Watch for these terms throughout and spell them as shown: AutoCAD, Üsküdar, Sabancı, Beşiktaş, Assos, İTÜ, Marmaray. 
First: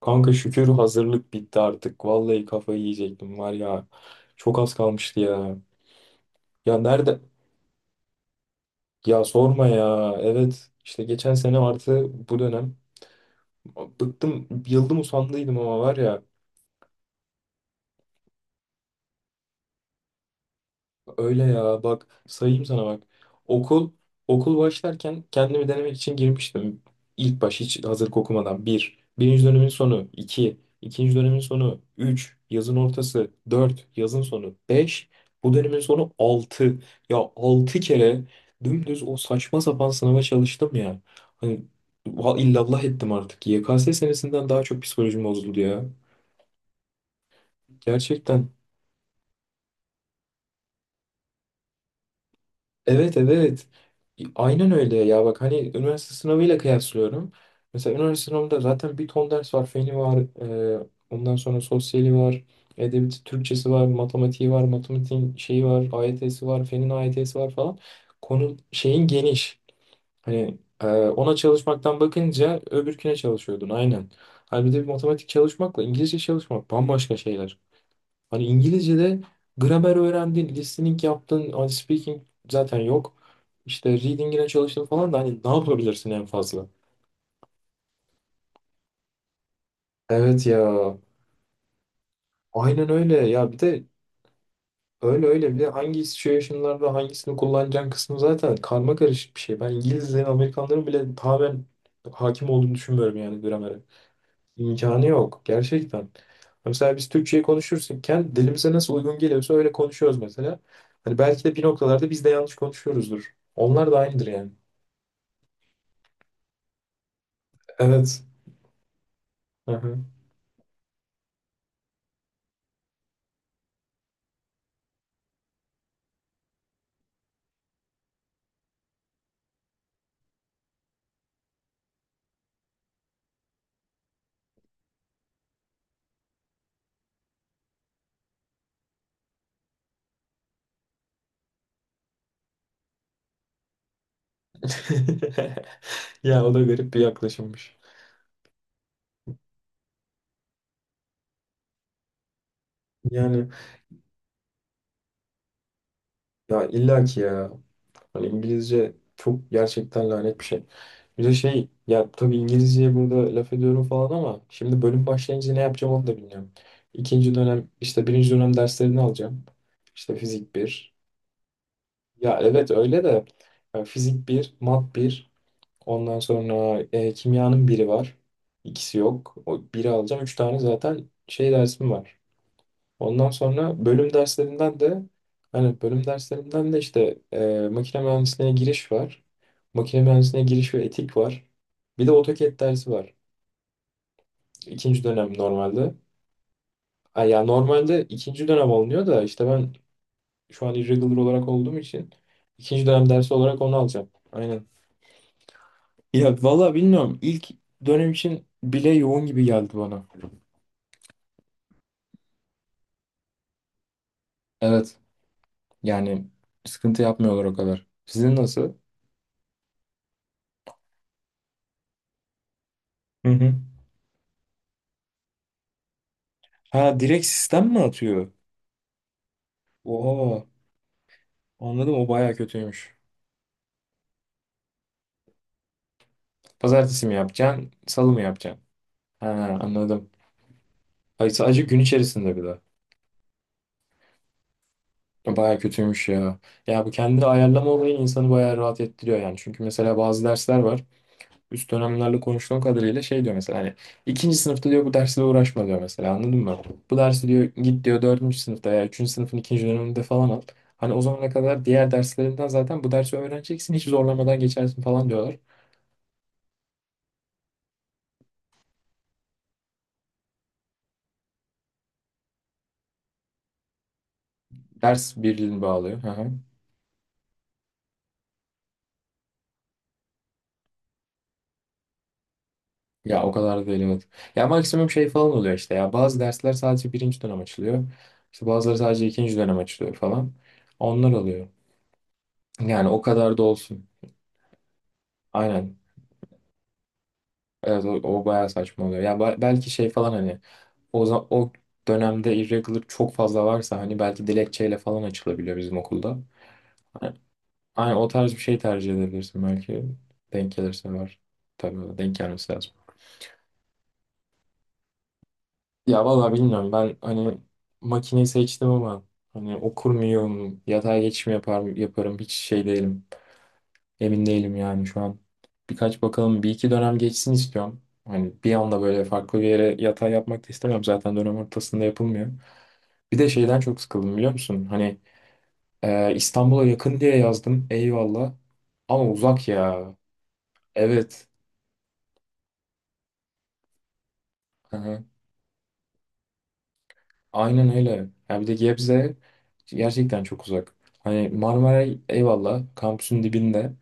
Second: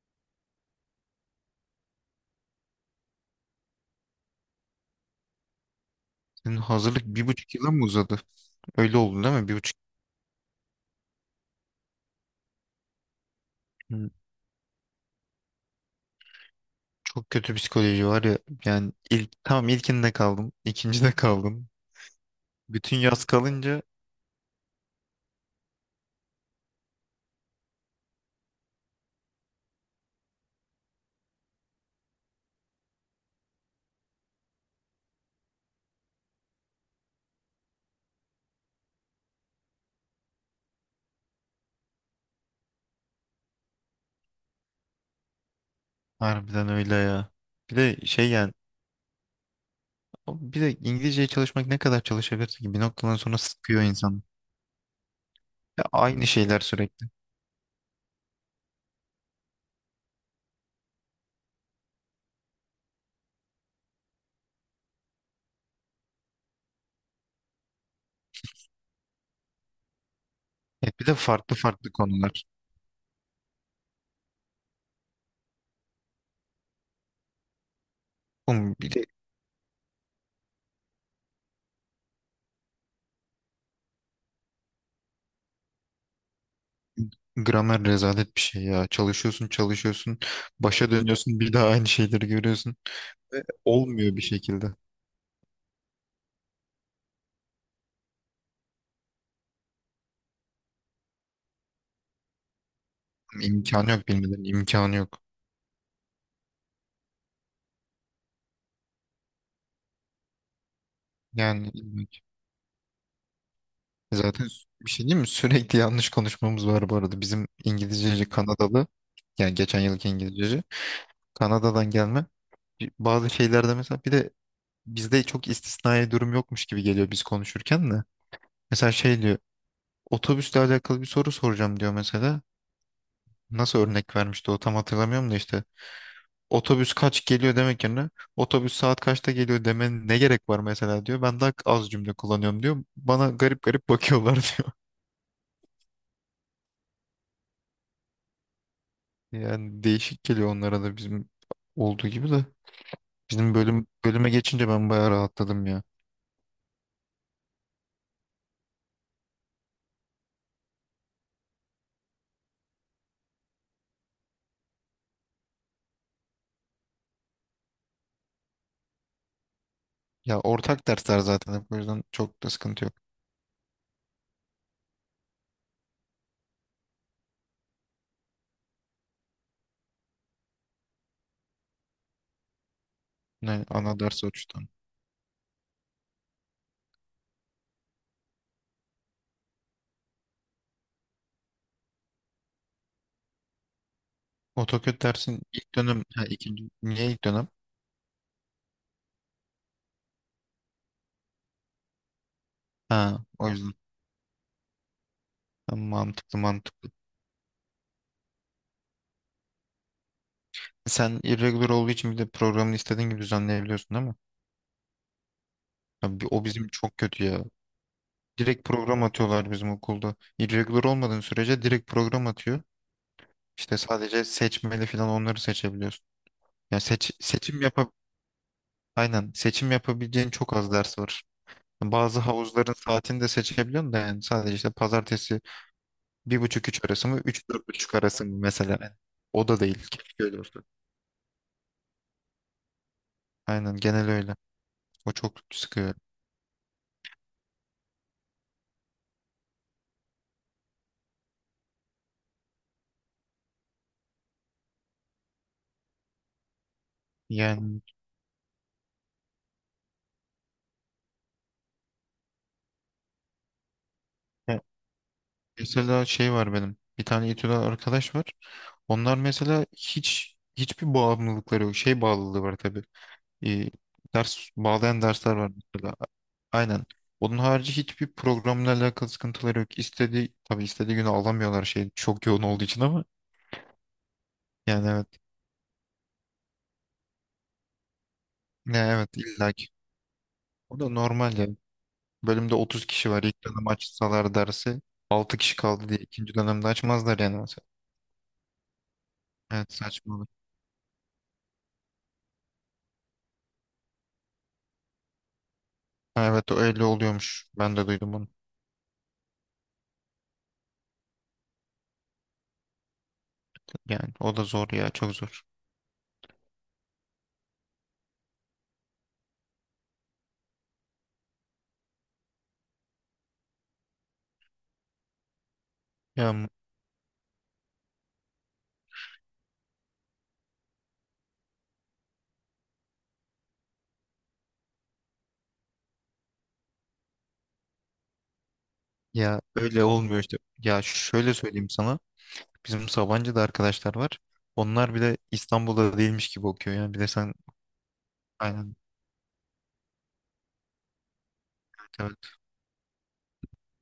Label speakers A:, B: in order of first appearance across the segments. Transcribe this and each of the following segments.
A: Kanka şükür hazırlık bitti artık. Vallahi kafayı yiyecektim var ya. Çok az kalmıştı ya.
B: Senin
A: Ya
B: hazırlık
A: nerede?
B: bir buçuk yıla mı uzadı? Öyle oldu
A: Ya
B: değil mi? Bir
A: sorma
B: buçuk.
A: ya. Evet işte geçen sene artı bu dönem.
B: Hı,
A: Bıktım, yıldım usandıydım ama var ya.
B: çok kötü psikoloji var ya. Yani ilk, tamam ilkinde kaldım. İkincide
A: Öyle
B: kaldım.
A: ya bak sayayım sana
B: Bütün
A: bak.
B: yaz kalınca
A: Okul okul başlarken kendimi denemek için girmiştim. İlk baş hiç hazırlık okumadan. Bir. Birinci dönemin sonu. İki. İkinci dönemin sonu. Üç. Yazın ortası. Dört. Yazın sonu. Beş. Bu dönemin sonu altı. Ya altı kere dümdüz o saçma sapan sınava çalıştım ya. Hani illallah ettim artık. YKS senesinden daha çok psikolojim bozuldu ya.
B: harbiden öyle ya. Bir de
A: Gerçekten.
B: bir de İngilizceye çalışmak ne kadar çalışabilirsin ki bir
A: Evet
B: noktadan sonra
A: evet.
B: sıkıyor insan.
A: Aynen öyle ya bak hani
B: Ya
A: üniversite
B: aynı
A: sınavıyla
B: şeyler sürekli.
A: kıyaslıyorum. Mesela üniversite sınavında zaten bir ton ders var. Feni var, ondan sonra sosyali var, edebiyatı, Türkçesi var, matematiği var, matematiğin şeyi var, AYT'si var, fenin AYT'si var falan. Konu şeyin geniş. Hani
B: Evet, bir de
A: ona
B: farklı farklı
A: çalışmaktan
B: konular.
A: bakınca öbürküne çalışıyordun aynen. Halbuki bir matematik çalışmakla İngilizce çalışmak bambaşka şeyler. Hani
B: Oğlum bir de
A: İngilizce'de gramer öğrendin, listening yaptın, hani speaking zaten yok. İşte reading'ine çalıştın falan da hani ne yapabilirsin en fazla?
B: gramer rezalet bir şey ya. Çalışıyorsun çalışıyorsun.
A: Evet ya.
B: Başa dönüyorsun bir daha aynı şeyleri görüyorsun.
A: Aynen öyle.
B: Ve
A: Ya bir de
B: olmuyor bir şekilde.
A: öyle öyle bir de hangi situation'larda hangisini kullanacağın kısmı zaten karma karışık bir şey. Ben İngilizlerin, Amerikanların bile tamamen hakim olduğunu düşünmüyorum yani gramere.
B: İmkanı yok bilmeden imkanı
A: İmkanı
B: yok.
A: yok gerçekten. Mesela biz Türkçe'yi konuşurken dilimize nasıl uygun geliyorsa öyle konuşuyoruz mesela. Hani belki de bir
B: Yani
A: noktalarda
B: ilmek.
A: biz de yanlış konuşuyoruzdur. Onlar da aynıdır yani.
B: Bir şey değil mi? Sürekli yanlış konuşmamız var bu arada. Bizim
A: Evet.
B: İngilizceci Kanadalı, yani geçen
A: Aha.
B: yılki İngilizceci, Kanada'dan gelme. Bazı şeylerde mesela, bir de bizde çok istisnai durum yokmuş gibi geliyor biz konuşurken de. Mesela şey diyor, otobüsle alakalı bir soru soracağım diyor mesela. Nasıl örnek vermişti o, tam hatırlamıyorum da işte. Otobüs kaç geliyor demek yerine otobüs saat kaçta geliyor demenin ne gerek var mesela diyor. Ben daha az cümle kullanıyorum diyor. Bana garip garip bakıyorlar diyor.
A: Ya o da garip bir yaklaşımmış.
B: Yani değişik geliyor onlara da bizim olduğu gibi de.
A: Yani
B: Bizim bölüm bölüme geçince ben bayağı rahatladım ya.
A: ya illa ki ya. Hani İngilizce çok gerçekten lanet bir şey. Bir de şey ya tabii İngilizceye burada laf ediyorum falan ama şimdi bölüm başlayınca ne yapacağım onu da bilmiyorum. İkinci dönem işte birinci dönem derslerini alacağım. İşte
B: Ya
A: fizik
B: ortak
A: bir.
B: dersler zaten hep, o yüzden
A: Ya
B: çok da
A: evet
B: sıkıntı yok.
A: öyle de ya fizik bir, mat bir, ondan sonra kimyanın biri var. İkisi yok. O biri alacağım. Üç tane zaten şey dersim var. Ondan
B: Ne
A: sonra
B: ana
A: bölüm
B: ders açıdan.
A: derslerinden de hani bölüm derslerinden de işte makine mühendisliğine giriş var. Makine mühendisliğine giriş ve etik var. Bir de AutoCAD dersi var.
B: AutoCAD
A: İkinci dönem
B: dersin ilk
A: normalde.
B: dönem ha, ikinci, niye ilk
A: Ay ya
B: dönem?
A: normalde ikinci dönem alınıyor da işte ben şu an irregular olarak olduğum için ikinci dönem
B: Ha,
A: dersi
B: o
A: olarak
B: yüzden.
A: onu alacağım. Aynen.
B: Ha,
A: Ya
B: mantıklı
A: valla
B: mantıklı.
A: bilmiyorum. İlk dönem için bile yoğun gibi geldi bana.
B: Sen irregular olduğu için bir de programını istediğin gibi düzenleyebiliyorsun değil mi?
A: Evet. Yani
B: O bizim çok
A: sıkıntı
B: kötü
A: yapmıyorlar
B: ya.
A: o kadar. Sizin
B: Direkt
A: nasıl?
B: program atıyorlar bizim okulda. Irregular olmadığın sürece direkt program atıyor.
A: Hı hı.
B: İşte sadece seçmeli falan, onları seçebiliyorsun. Yani
A: Ha
B: seç,
A: direkt
B: seçim
A: sistem mi
B: yapa
A: atıyor?
B: aynen seçim yapabileceğin
A: Oha.
B: çok az ders var.
A: Anladım o
B: Bazı
A: baya
B: havuzların
A: kötüymüş.
B: saatini de seçebiliyorsun da, yani sadece işte pazartesi bir buçuk üç
A: Pazartesi
B: arası
A: mi
B: mı, üç dört
A: yapacaksın?
B: buçuk
A: Salı mı
B: arası mı
A: yapacaksın?
B: mesela. Yani o
A: Ha
B: da değil.
A: anladım.
B: Keşke öyle olsa.
A: Ay sadece gün içerisinde bir de.
B: Aynen genel öyle. O çok
A: Baya
B: sıkıyor.
A: kötüymüş ya. Ya bu kendini ayarlama olayı insanı baya rahat ettiriyor yani. Çünkü mesela bazı dersler var. Üst dönemlerle konuştuğum kadarıyla şey diyor mesela hani ikinci sınıfta diyor bu dersle uğraşma diyor mesela anladın mı? Bu dersi diyor
B: Yani
A: git diyor dördüncü sınıfta ya üçüncü sınıfın ikinci döneminde falan al. Hani o zamana kadar diğer derslerinden zaten bu dersi öğreneceksin hiç zorlamadan
B: e,
A: geçersin falan diyorlar.
B: Mesela şey var benim. Bir tane İTÜ'den arkadaş var. Onlar mesela hiçbir bağımlılıkları yok. Şey bağlılığı var tabii. Ee, Ders bağlayan
A: Ders
B: dersler var
A: birliğini
B: mesela.
A: bağlıyor. Hı hı.
B: Aynen. Onun harici hiçbir programla alakalı sıkıntıları yok. İstediği, tabii istediği günü alamıyorlar, şey çok yoğun olduğu için, ama
A: Ya o kadar da değil evet. Ya
B: yani
A: maksimum
B: evet.
A: şey falan oluyor işte ya bazı dersler sadece birinci dönem açılıyor. İşte
B: Ne,
A: bazıları sadece
B: evet
A: ikinci dönem
B: illaki.
A: açılıyor falan.
B: O da
A: Onlar
B: normal
A: oluyor.
B: yani. Bölümde 30
A: Yani o
B: kişi var.
A: kadar da
B: İlk dönem
A: olsun.
B: açsalar dersi 6 kişi
A: Aynen.
B: kaldı diye ikinci dönemde açmazlar yani mesela.
A: Evet o, o bayağı saçma oluyor. Ya belki
B: Evet,
A: şey falan
B: saçmalık.
A: hani o dönemde irregular çok fazla varsa hani belki dilekçeyle falan açılabiliyor bizim okulda.
B: Ha, evet, öyle
A: Hani,
B: oluyormuş. Ben de
A: hani o
B: duydum onu.
A: tarz bir şey tercih edebilirsin belki. Denk gelirse var. Tabii denk gelmesi lazım.
B: Yani o da zor ya, çok zor.
A: Ya vallahi bilmiyorum ben hani makineyi seçtim ama hani okur muyum, yatay geçiş mi yapar, yaparım hiç şey değilim. Emin değilim yani şu an. Birkaç bakalım
B: Ya.
A: bir iki dönem geçsin istiyorum. Hani bir anda böyle farklı bir yere yatay yapmak da istemem zaten dönem ortasında yapılmıyor. Bir de şeyden çok sıkıldım biliyor musun? Hani İstanbul'a yakın diye yazdım. Eyvallah. Ama
B: Ya
A: uzak
B: öyle
A: ya.
B: olmuyor işte. Ya
A: Evet.
B: şöyle söyleyeyim sana. Bizim Sabancı'da arkadaşlar var.
A: Hı
B: Onlar
A: hı.
B: bile İstanbul'da değilmiş gibi okuyor yani. Bir de sen.
A: Aynen öyle. Ya bir de
B: Aynen,
A: Gebze gerçekten çok uzak. Hani Marmaray
B: evet.
A: eyvallah kampüsün dibinde.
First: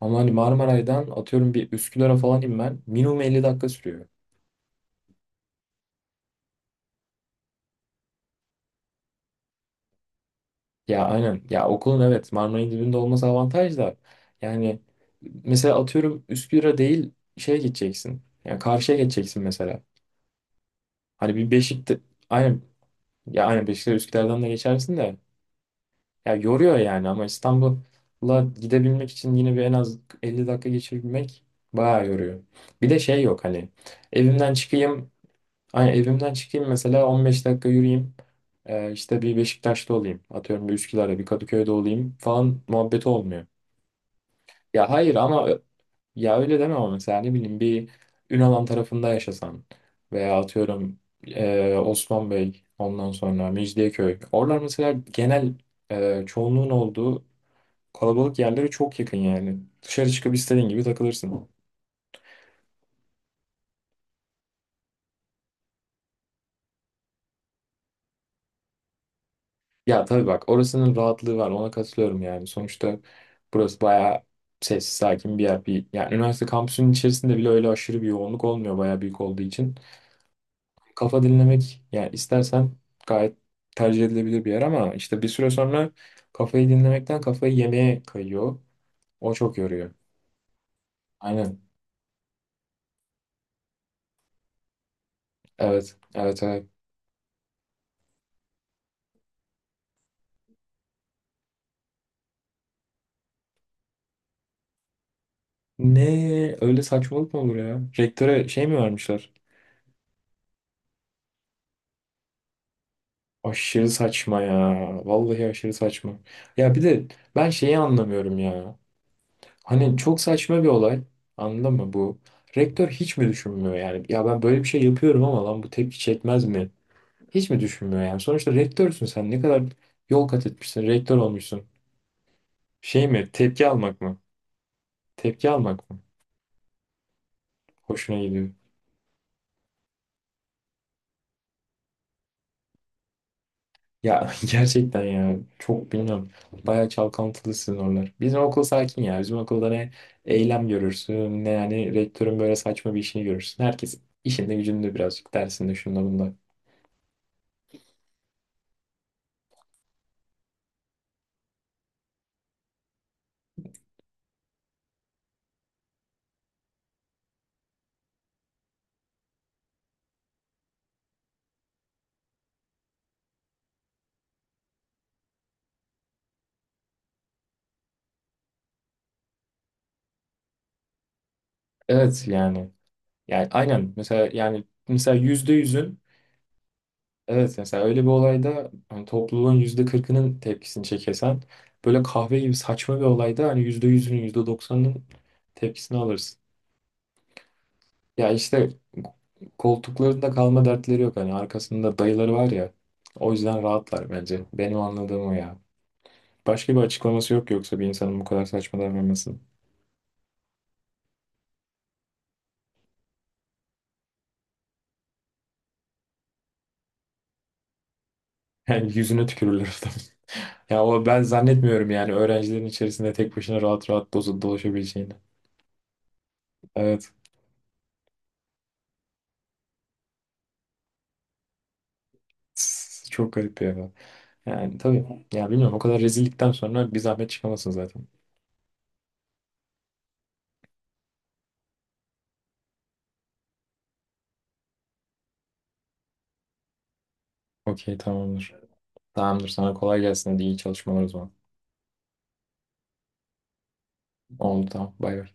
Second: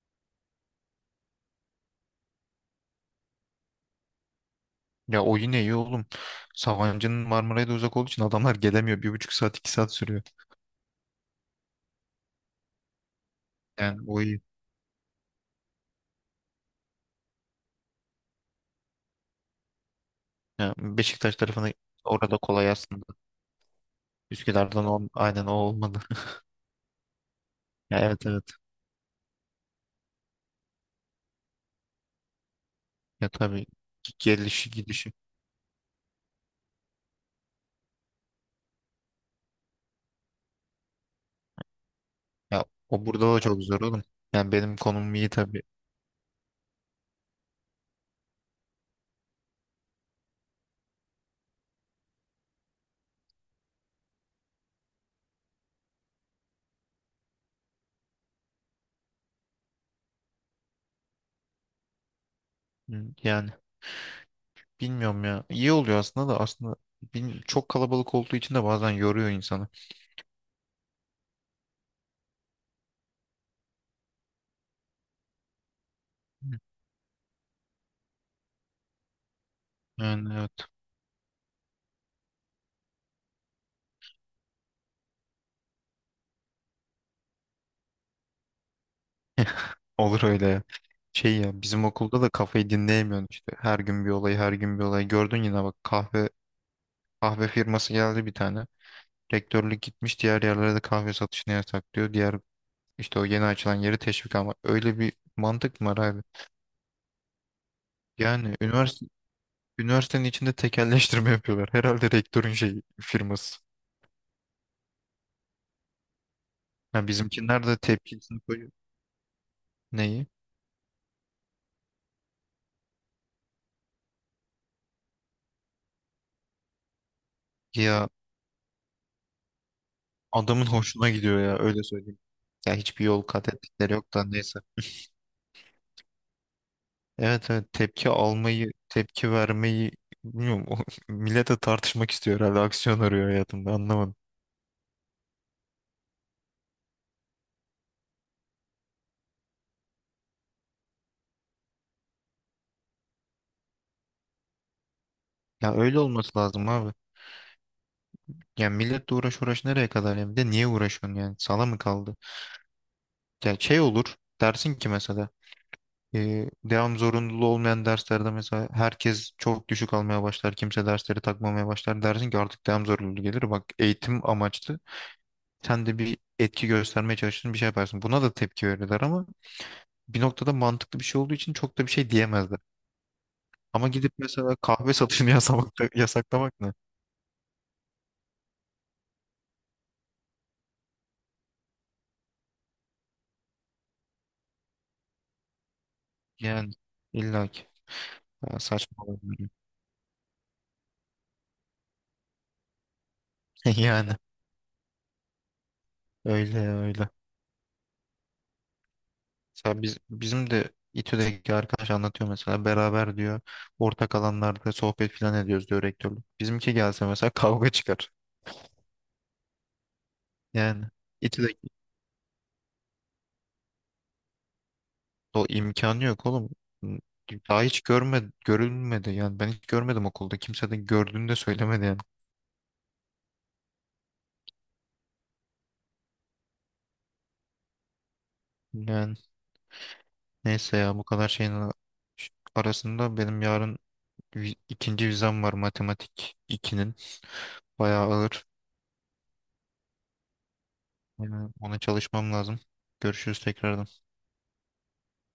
A: Ama hani Marmaray'dan atıyorum bir Üsküdar'a falan inmen minimum 50 dakika sürüyor.
B: Ya o yine iyi oğlum. Sabancı'nın Marmaray'da uzak olduğu için adamlar gelemiyor. Bir buçuk saat, iki saat sürüyor.
A: Ya aynen. Ya okulun evet Marmaray'ın dibinde olması avantaj da.
B: Yani o iyi.
A: Yani mesela atıyorum Üsküdar'a değil şeye gideceksin. Yani karşıya geçeceksin mesela.
B: Ya
A: Hani
B: Beşiktaş
A: bir
B: tarafına,
A: Beşik'te
B: orada
A: aynen
B: kolay aslında.
A: ya aynen Beşiktaş Üsküdar'dan da
B: Üsküdar'dan
A: geçersin
B: on,
A: de.
B: aynen, o olmadı.
A: Ya yoruyor yani ama
B: Ya evet,
A: İstanbul'a
B: evet.
A: gidebilmek için yine bir en az 50 dakika geçirmek bayağı yoruyor. Bir de şey
B: Ya
A: yok
B: tabii,
A: evimden
B: gelişi
A: çıkayım,
B: gidişi.
A: hani evimden çıkayım mesela 15 dakika yürüyeyim. İşte bir Beşiktaş'ta olayım. Atıyorum bir Üsküdar'da bir Kadıköy'de olayım falan
B: Ya o
A: muhabbeti
B: burada da
A: olmuyor.
B: çok zor oğlum. Yani benim
A: Ya hayır
B: konumum iyi
A: ama
B: tabii.
A: ya öyle deme ama mesela ne bileyim bir Ünalan tarafında yaşasan veya atıyorum Osman Bey ondan sonra Mecidiyeköy. Oralar mesela genel çoğunluğun olduğu kalabalık yerlere çok yakın yani. Dışarı çıkıp istediğin gibi takılırsın.
B: Hı, yani bilmiyorum ya. İyi oluyor aslında da, aslında çok kalabalık olduğu için de bazen yoruyor insanı.
A: Ya tabii bak orasının rahatlığı var ona katılıyorum yani. Sonuçta burası bayağı sessiz sakin bir yer. Bir, yani üniversite kampüsünün içerisinde bile öyle aşırı bir yoğunluk olmuyor bayağı büyük olduğu için.
B: Yani evet.
A: Kafa dinlemek yani istersen gayet tercih edilebilir bir yer ama işte bir süre sonra kafayı dinlemekten kafayı yemeye kayıyor. O çok yoruyor.
B: Olur öyle ya. Şey
A: Aynen.
B: ya, bizim okulda da kafayı dinleyemiyorsun işte. Her gün bir olay, her gün bir olay. Gördün yine, bak,
A: Evet.
B: kahve
A: Evet evet.
B: kahve firması geldi bir tane. Rektörlük gitmiş, diğer yerlere de kahve satışını yasaklıyor. Diğer işte o yeni açılan yeri teşvik, ama öyle bir mantık mı var
A: Ne
B: abi?
A: öyle saçmalık mı olur ya? Rektöre
B: Yani
A: şey mi
B: üniversite
A: vermişler?
B: üniversitenin içinde tekelleştirme yapıyorlar. Herhalde rektörün şey firması.
A: Aşırı saçma ya. Vallahi aşırı saçma. Ya bir de
B: Yani
A: ben
B: bizimkiler de
A: şeyi anlamıyorum
B: tepkisini koyuyor.
A: ya. Hani çok
B: Neyi?
A: saçma bir olay. Anladın mı bu? Rektör hiç mi düşünmüyor yani? Ya ben böyle bir şey yapıyorum ama lan bu tepki çekmez mi? Hiç mi düşünmüyor
B: Ya
A: yani? Sonuçta rektörsün sen. Ne kadar yol kat
B: adamın
A: etmişsin.
B: hoşuna
A: Rektör
B: gidiyor ya,
A: olmuşsun.
B: öyle söyleyeyim. Ya hiçbir
A: Şey
B: yol
A: mi?
B: kat
A: Tepki
B: ettikleri
A: almak
B: yok
A: mı?
B: da, neyse.
A: Tepki almak mı?
B: Evet, evet, tepki
A: Hoşuna gidiyor.
B: almayı, tepki vermeyi bilmiyorum. O, millete tartışmak istiyor herhalde. Aksiyon arıyor hayatında, anlamadım.
A: Ya gerçekten ya çok bilmiyorum. Bayağı çalkantılı sizin oralar. Bizim okul sakin ya. Bizim okulda ne eylem görürsün ne yani rektörün böyle saçma bir işini görürsün. Herkes işinde gücünde birazcık dersinde
B: Ya öyle
A: şunda bunda.
B: olması lazım abi. Ya milletle uğraş uğraş nereye kadar ya? Bir de niye uğraşıyorsun yani? Sala mı kaldı? Ya şey olur, dersin ki mesela devam zorunluluğu olmayan derslerde mesela herkes çok düşük almaya başlar. Kimse dersleri takmamaya başlar. Dersin ki artık devam zorunluluğu gelir. Bak, eğitim amaçlı sen de bir etki göstermeye çalışırsın, bir şey yaparsın. Buna da tepki verirler, ama bir noktada mantıklı bir şey olduğu için çok da bir şey
A: Evet
B: diyemezler.
A: yani. Yani
B: Ama
A: aynen
B: gidip
A: mesela
B: mesela
A: yani
B: kahve
A: mesela
B: satışını
A: yüzde
B: yasamak,
A: yüzün
B: yasaklamak ne?
A: evet mesela öyle bir olayda hani topluluğun %40'ının tepkisini çekesen böyle kahve gibi saçma bir olayda hani %100'ünün yüzde doksanının tepkisini alırsın.
B: Yani illaki.
A: Ya
B: Ya
A: işte
B: saçma oluyor.
A: koltuklarında kalma dertleri yok. Hani arkasında dayıları var ya. O yüzden rahatlar
B: Yani
A: bence. Benim anladığım o ya.
B: öyle
A: Başka bir
B: öyle.
A: açıklaması yok yoksa bir insanın bu kadar saçma davranmasının.
B: Mesela biz, bizim de İTÜ'deki arkadaş anlatıyor mesela, beraber diyor ortak alanlarda sohbet falan ediyoruz diyor rektörlük. Bizimki gelse mesela kavga çıkar.
A: Yani yüzüne tükürürler adam. Ya
B: Yani
A: o ben
B: İTÜ'deki,
A: zannetmiyorum yani öğrencilerin içerisinde tek başına rahat rahat dolaşabileceğini.
B: o imkanı yok oğlum.
A: Evet.
B: Daha hiç görme Görülmedi yani, ben hiç görmedim okulda, kimse de gördüğünü de söylemedi yani.
A: Tss, çok garip ya. Yani tabii. Ya bilmiyorum o kadar rezillikten sonra bir zahmet çıkamasın zaten.
B: Yani neyse ya, bu kadar arasında benim yarın ikinci vizem var, matematik ikinin,
A: Okey
B: bayağı ağır.
A: tamamdır. Tamamdır sana kolay gelsin hadi iyi çalışmalar o zaman.
B: Yani ona çalışmam lazım. Görüşürüz tekrardan.
A: Oldu tamam bay bay.